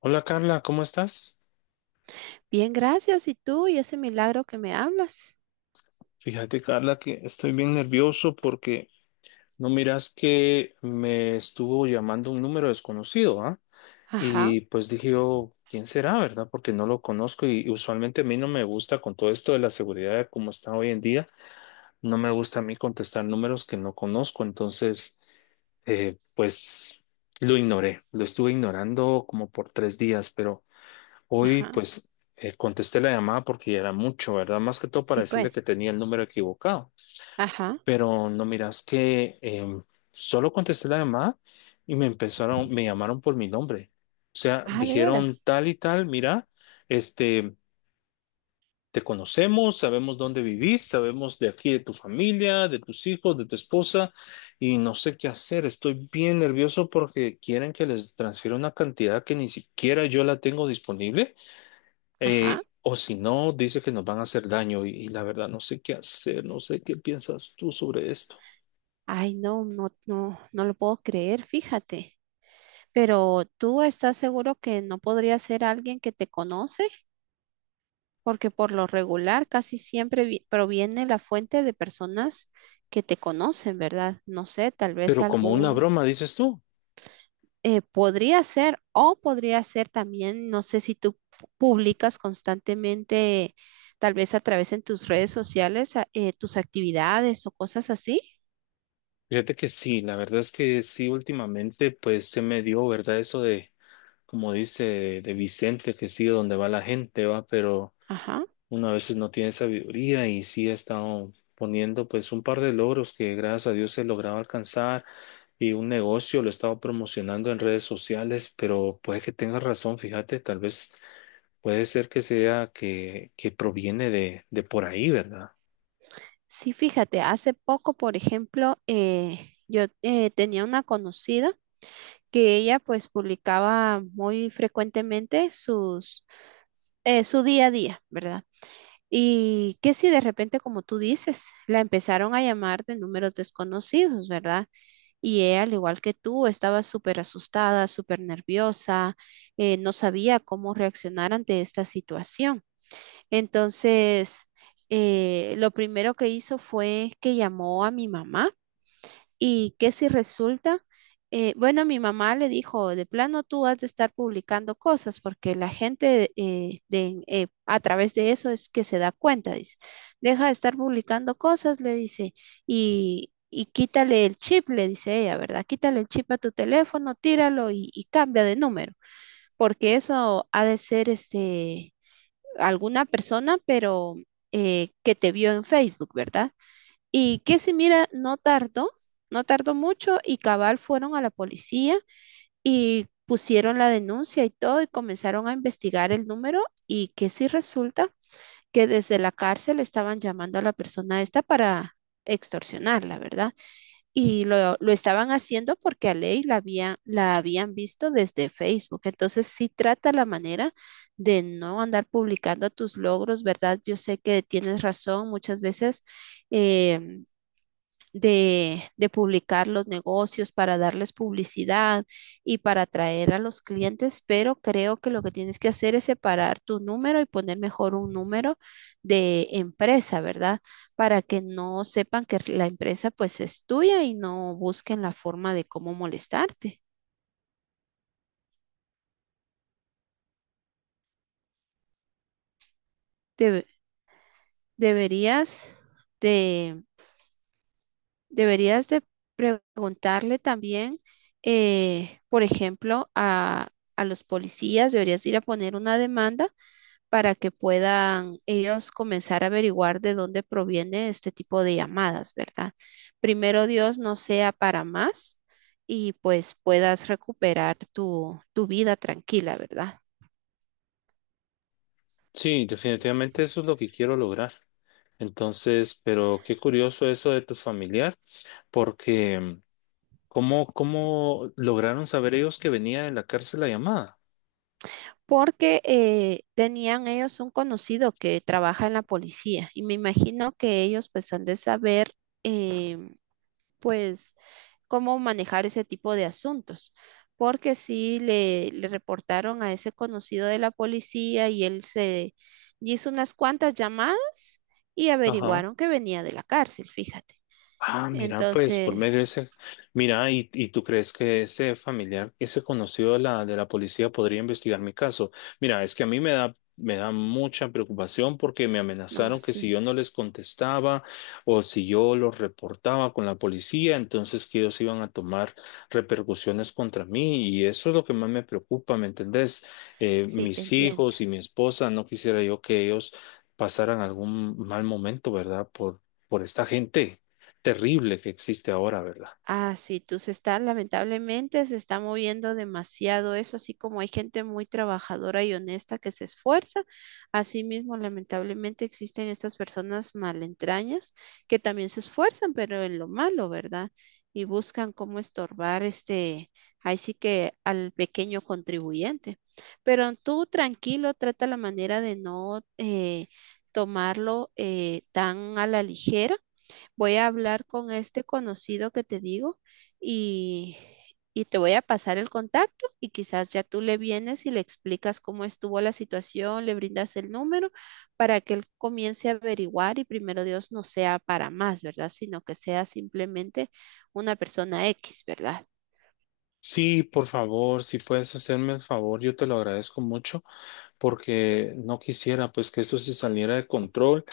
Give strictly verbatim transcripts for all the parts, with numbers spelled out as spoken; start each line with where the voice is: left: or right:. left: Hola Carla, ¿cómo estás?
right: Bien, gracias. ¿Y tú? ¿Y ese milagro que me hablas?
left: Fíjate Carla que estoy bien nervioso porque no miras que me estuvo llamando un número desconocido, ¿ah?
right: Ajá,
left: Y pues dije yo, ¿quién será, verdad? Porque no lo conozco y usualmente a mí no me gusta con todo esto de la seguridad como está hoy en día, no me gusta a mí contestar números que no conozco, entonces eh, pues lo ignoré, lo estuve ignorando como por tres días, pero... Hoy
right: ajá.
left: pues eh, contesté la llamada porque ya era mucho, ¿verdad? Más que todo para
right: Sí,
left: decirle que
right: pues.
left: tenía el número equivocado.
right: Ajá.
left: Pero no miras que em, solo contesté la llamada y me empezaron, me llamaron por mi nombre. O sea,
right: Ah, de
left: dijeron
right: veras.
left: tal y tal, mira, este, te conocemos, sabemos dónde vivís, sabemos de aquí de tu familia, de tus hijos, de tu esposa y no sé qué hacer. Estoy bien nervioso porque quieren que les transfiera una cantidad que ni siquiera yo la tengo disponible
right: Ajá.
left: eh, o si no, dice que nos van a hacer daño y, y la verdad no sé qué hacer, no sé qué piensas tú sobre esto.
right: Ay, no, no, no, no lo puedo creer, fíjate. Pero ¿tú estás seguro que no podría ser alguien que te conoce? Porque por lo regular casi siempre vi- proviene la fuente de personas que te conocen, ¿verdad? No sé, tal vez
left: Pero como una
right: algún.
left: broma, dices tú.
right: Eh, podría ser, o podría ser también, no sé si tú pu- publicas constantemente, tal vez a través en tus redes sociales, a- eh, tus actividades o cosas así.
left: Fíjate que sí, la verdad es que sí, últimamente pues se me dio, ¿verdad? Eso de, como dice de Vicente, que sigue donde va la gente, va, pero
right: Ajá.
left: una veces no tiene sabiduría y sí he estado poniendo pues un par de logros que gracias a Dios he logrado alcanzar y un negocio lo he estado promocionando en redes sociales, pero puede que tengas razón, fíjate, tal vez. Puede ser que sea que, que proviene de, de por ahí, ¿verdad?
right: Sí, fíjate, hace poco, por ejemplo, eh, yo eh, tenía una conocida que ella pues publicaba muy frecuentemente sus, eh, su día a día, ¿verdad? Y que si de repente, como tú dices, la empezaron a llamar de números desconocidos, ¿verdad? Y ella, al igual que tú, estaba súper asustada, súper nerviosa, eh, no sabía cómo reaccionar ante esta situación. Entonces, eh, lo primero que hizo fue que llamó a mi mamá. ¿Y qué si resulta? Eh, bueno, mi mamá le dijo, de plano tú has de estar publicando cosas porque la gente, eh, de, eh, a través de eso es que se da cuenta, dice, deja de estar publicando cosas, le dice, y, y quítale el chip, le dice ella, ¿verdad? Quítale el chip a tu teléfono, tíralo y, y cambia de número, porque eso ha de ser este, alguna persona, pero eh, que te vio en Facebook, ¿verdad? Y que si mira, no tardó, no tardó mucho y cabal fueron a la policía y pusieron la denuncia y todo y comenzaron a investigar el número y que si resulta que desde la cárcel estaban llamando a la persona esta para extorsionarla, ¿verdad? Y lo, lo estaban haciendo porque a Ley la, había, la habían visto desde Facebook. Entonces sí trata la manera de no andar publicando tus logros, ¿verdad? Yo sé que tienes razón, muchas veces eh, de, de publicar los negocios, para darles publicidad y para atraer a los clientes, pero creo que lo que tienes que hacer es separar tu número y poner mejor un número de empresa, ¿verdad? Para que no sepan que la empresa pues es tuya y no busquen la forma de cómo molestarte. Debe- deberías de deberías de preguntarle también, eh, por ejemplo, a, a los policías, deberías ir a poner una demanda para que puedan ellos comenzar a averiguar de dónde proviene este tipo de llamadas, ¿verdad? Primero Dios no sea para más y pues puedas recuperar tu, tu vida tranquila, ¿verdad?
left: Sí, definitivamente eso es lo que quiero lograr. Entonces, pero qué curioso eso de tu familiar, porque mm, ¿cómo, cómo lograron saber ellos que venía de la cárcel la llamada?
right: Porque eh, tenían ellos un conocido que trabaja en la policía y me imagino que ellos pues han de saber. em, pues cómo manejar ese tipo de asuntos, porque sí le, le reportaron a ese conocido de la policía y él se hizo unas cuantas llamadas y
left: Ajá.
right: averiguaron que venía de la cárcel, fíjate.
left: Ah, mira, pues por medio
right: Entonces,
left: de ese, mira, y, y tú crees que ese familiar, ese conocido de la, de la policía podría investigar mi caso. Mira, es que a mí me da, me da mucha preocupación porque me
right: no,
left: amenazaron que
right: sí,
left: si yo no les contestaba o si yo los reportaba con la policía, entonces que ellos iban a tomar repercusiones contra mí y eso es lo que más me preocupa, ¿me entendés? Eh,
right: sí, te
left: mis
right: entiendo.
left: hijos y mi esposa, no quisiera yo que ellos pasaran algún mal momento, ¿verdad? Por, por esta gente terrible que existe ahora, ¿verdad?
right: Ah, sí, tú se está, lamentablemente se está moviendo demasiado eso, así como hay gente muy trabajadora y honesta que se esfuerza, asimismo lamentablemente existen estas personas malentrañas que también se esfuerzan, pero en lo malo, ¿verdad? Y buscan cómo estorbar este, ahí sí que al pequeño contribuyente. Pero tú tranquilo, trata la manera de no eh, tomarlo eh, tan a la ligera. Voy a hablar con este conocido que te digo y, y te voy a pasar el contacto y quizás ya tú le vienes y le explicas cómo estuvo la situación, le brindas el número para que él comience a averiguar y primero Dios no sea para más, ¿verdad? Sino que sea simplemente una persona X, ¿verdad?
left: Sí, por favor, si puedes hacerme el favor, yo te lo agradezco mucho. Porque no quisiera pues que eso se saliera de control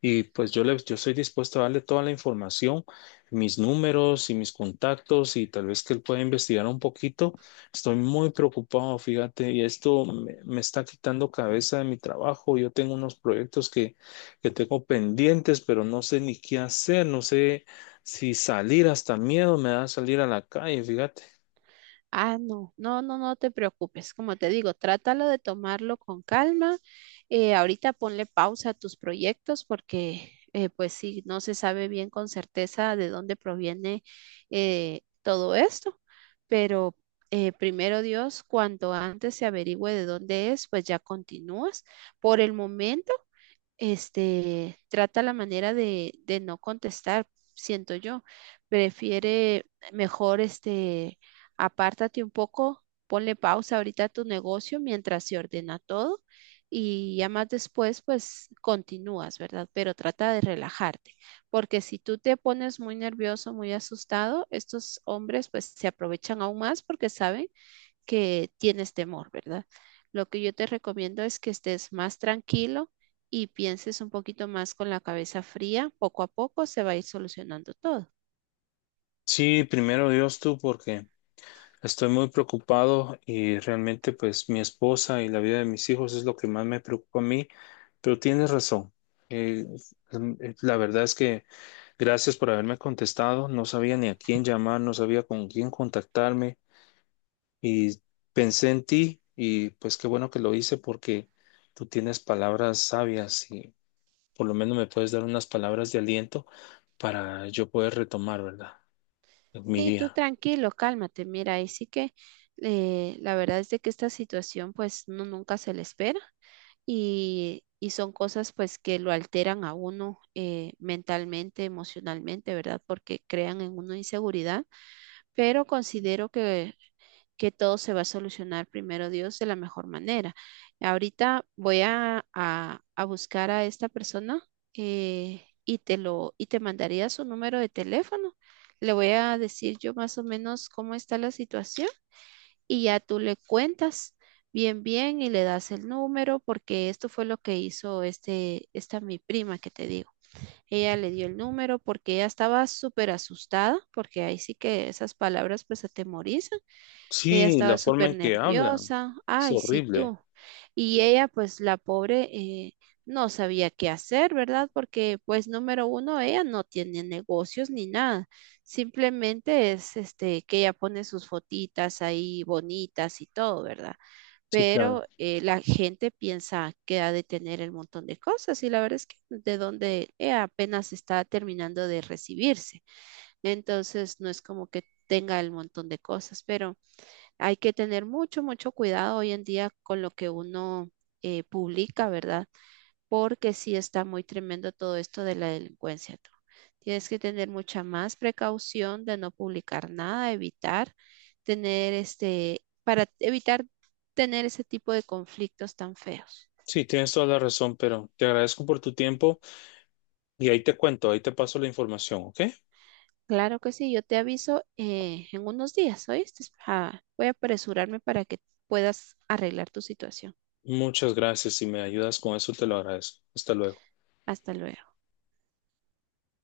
left: y pues yo le, yo estoy dispuesto a darle toda la información, mis números y mis contactos y tal vez que él pueda investigar un poquito. Estoy muy preocupado, fíjate, y esto me, me está quitando cabeza de mi trabajo. Yo tengo unos proyectos que, que tengo pendientes, pero no sé ni qué hacer, no sé si salir, hasta miedo me da salir a la calle, fíjate.
right: Ah, no, no, no, no te preocupes. Como te digo, trátalo de tomarlo con calma. Eh, ahorita ponle pausa a tus proyectos porque, eh, pues sí, no se sabe bien con certeza de dónde proviene, eh, todo esto. Pero eh, primero Dios, cuanto antes se averigüe de dónde es, pues ya continúas. Por el momento este, trata la manera de, de no contestar, siento yo. Prefiere mejor, este, apártate un poco, ponle pausa ahorita a tu negocio mientras se ordena todo y ya más después, pues continúas, ¿verdad? Pero trata de relajarte, porque si tú te pones muy nervioso, muy asustado, estos hombres pues se aprovechan aún más porque saben que tienes temor, ¿verdad? Lo que yo te recomiendo es que estés más tranquilo y pienses un poquito más con la cabeza fría. Poco a poco se va a ir solucionando todo.
left: Sí, primero Dios tú, porque estoy muy preocupado y realmente pues mi esposa y la vida de mis hijos es lo que más me preocupa a mí, pero tienes razón. Eh, em, eh, la verdad es que gracias por haberme contestado. No sabía ni a quién llamar, no sabía con quién contactarme y pensé en ti y pues qué bueno que lo hice porque tú tienes palabras sabias y por lo menos me puedes dar unas palabras de aliento para yo poder retomar, ¿verdad? Mi
right: Sí, tú
left: día.
right: tranquilo, cálmate. Mira, ahí sí que eh, la verdad es de que esta situación pues no, nunca se le espera y, y son cosas pues que lo alteran a uno, eh, mentalmente, emocionalmente, ¿verdad? Porque crean en uno inseguridad, pero considero que que todo se va a solucionar primero Dios de la mejor manera. Ahorita voy a, a- a buscar a esta persona, eh, y te lo, y te mandaría su número de teléfono. Le voy a decir yo más o menos cómo está la situación y ya tú le cuentas bien, bien y le das el número porque esto fue lo que hizo este, esta mi prima que te digo. Ella le dio el número porque ella estaba súper asustada porque ahí sí que esas palabras pues atemorizan, ella
left: Sí, la
right: estaba
left: forma
right: súper
left: en que hablan
right: nerviosa.
left: es
right: Ay, sí,
left: horrible.
right: tú. Y ella, pues la pobre, eh, no sabía qué hacer, ¿verdad? Porque, pues, número uno, ella no tiene negocios ni nada. Simplemente es, este, que ella pone sus fotitas ahí bonitas y todo, ¿verdad?
left: Sí,
right: Pero
left: claro.
right: eh, la gente piensa que ha de tener el montón de cosas y la verdad es que de donde ella apenas está terminando de recibirse. Entonces, no es como que tenga el montón de cosas, pero... Hay que tener mucho, mucho cuidado hoy en día con lo que uno eh, publica, ¿verdad? Porque sí está muy tremendo todo esto de la delincuencia, tú. Tienes que tener mucha más precaución de no publicar nada, evitar tener este, para evitar tener ese tipo de conflictos tan feos.
left: Sí, tienes toda la razón, pero te agradezco por tu tiempo y ahí te cuento, ahí te paso la información, ¿ok?
right: Claro que sí, yo te aviso eh, en unos días, ¿oíste? Ah, voy a apresurarme para que puedas arreglar tu situación.
left: Muchas gracias. Si me ayudas con eso, te lo agradezco. Hasta luego.
right: Hasta luego.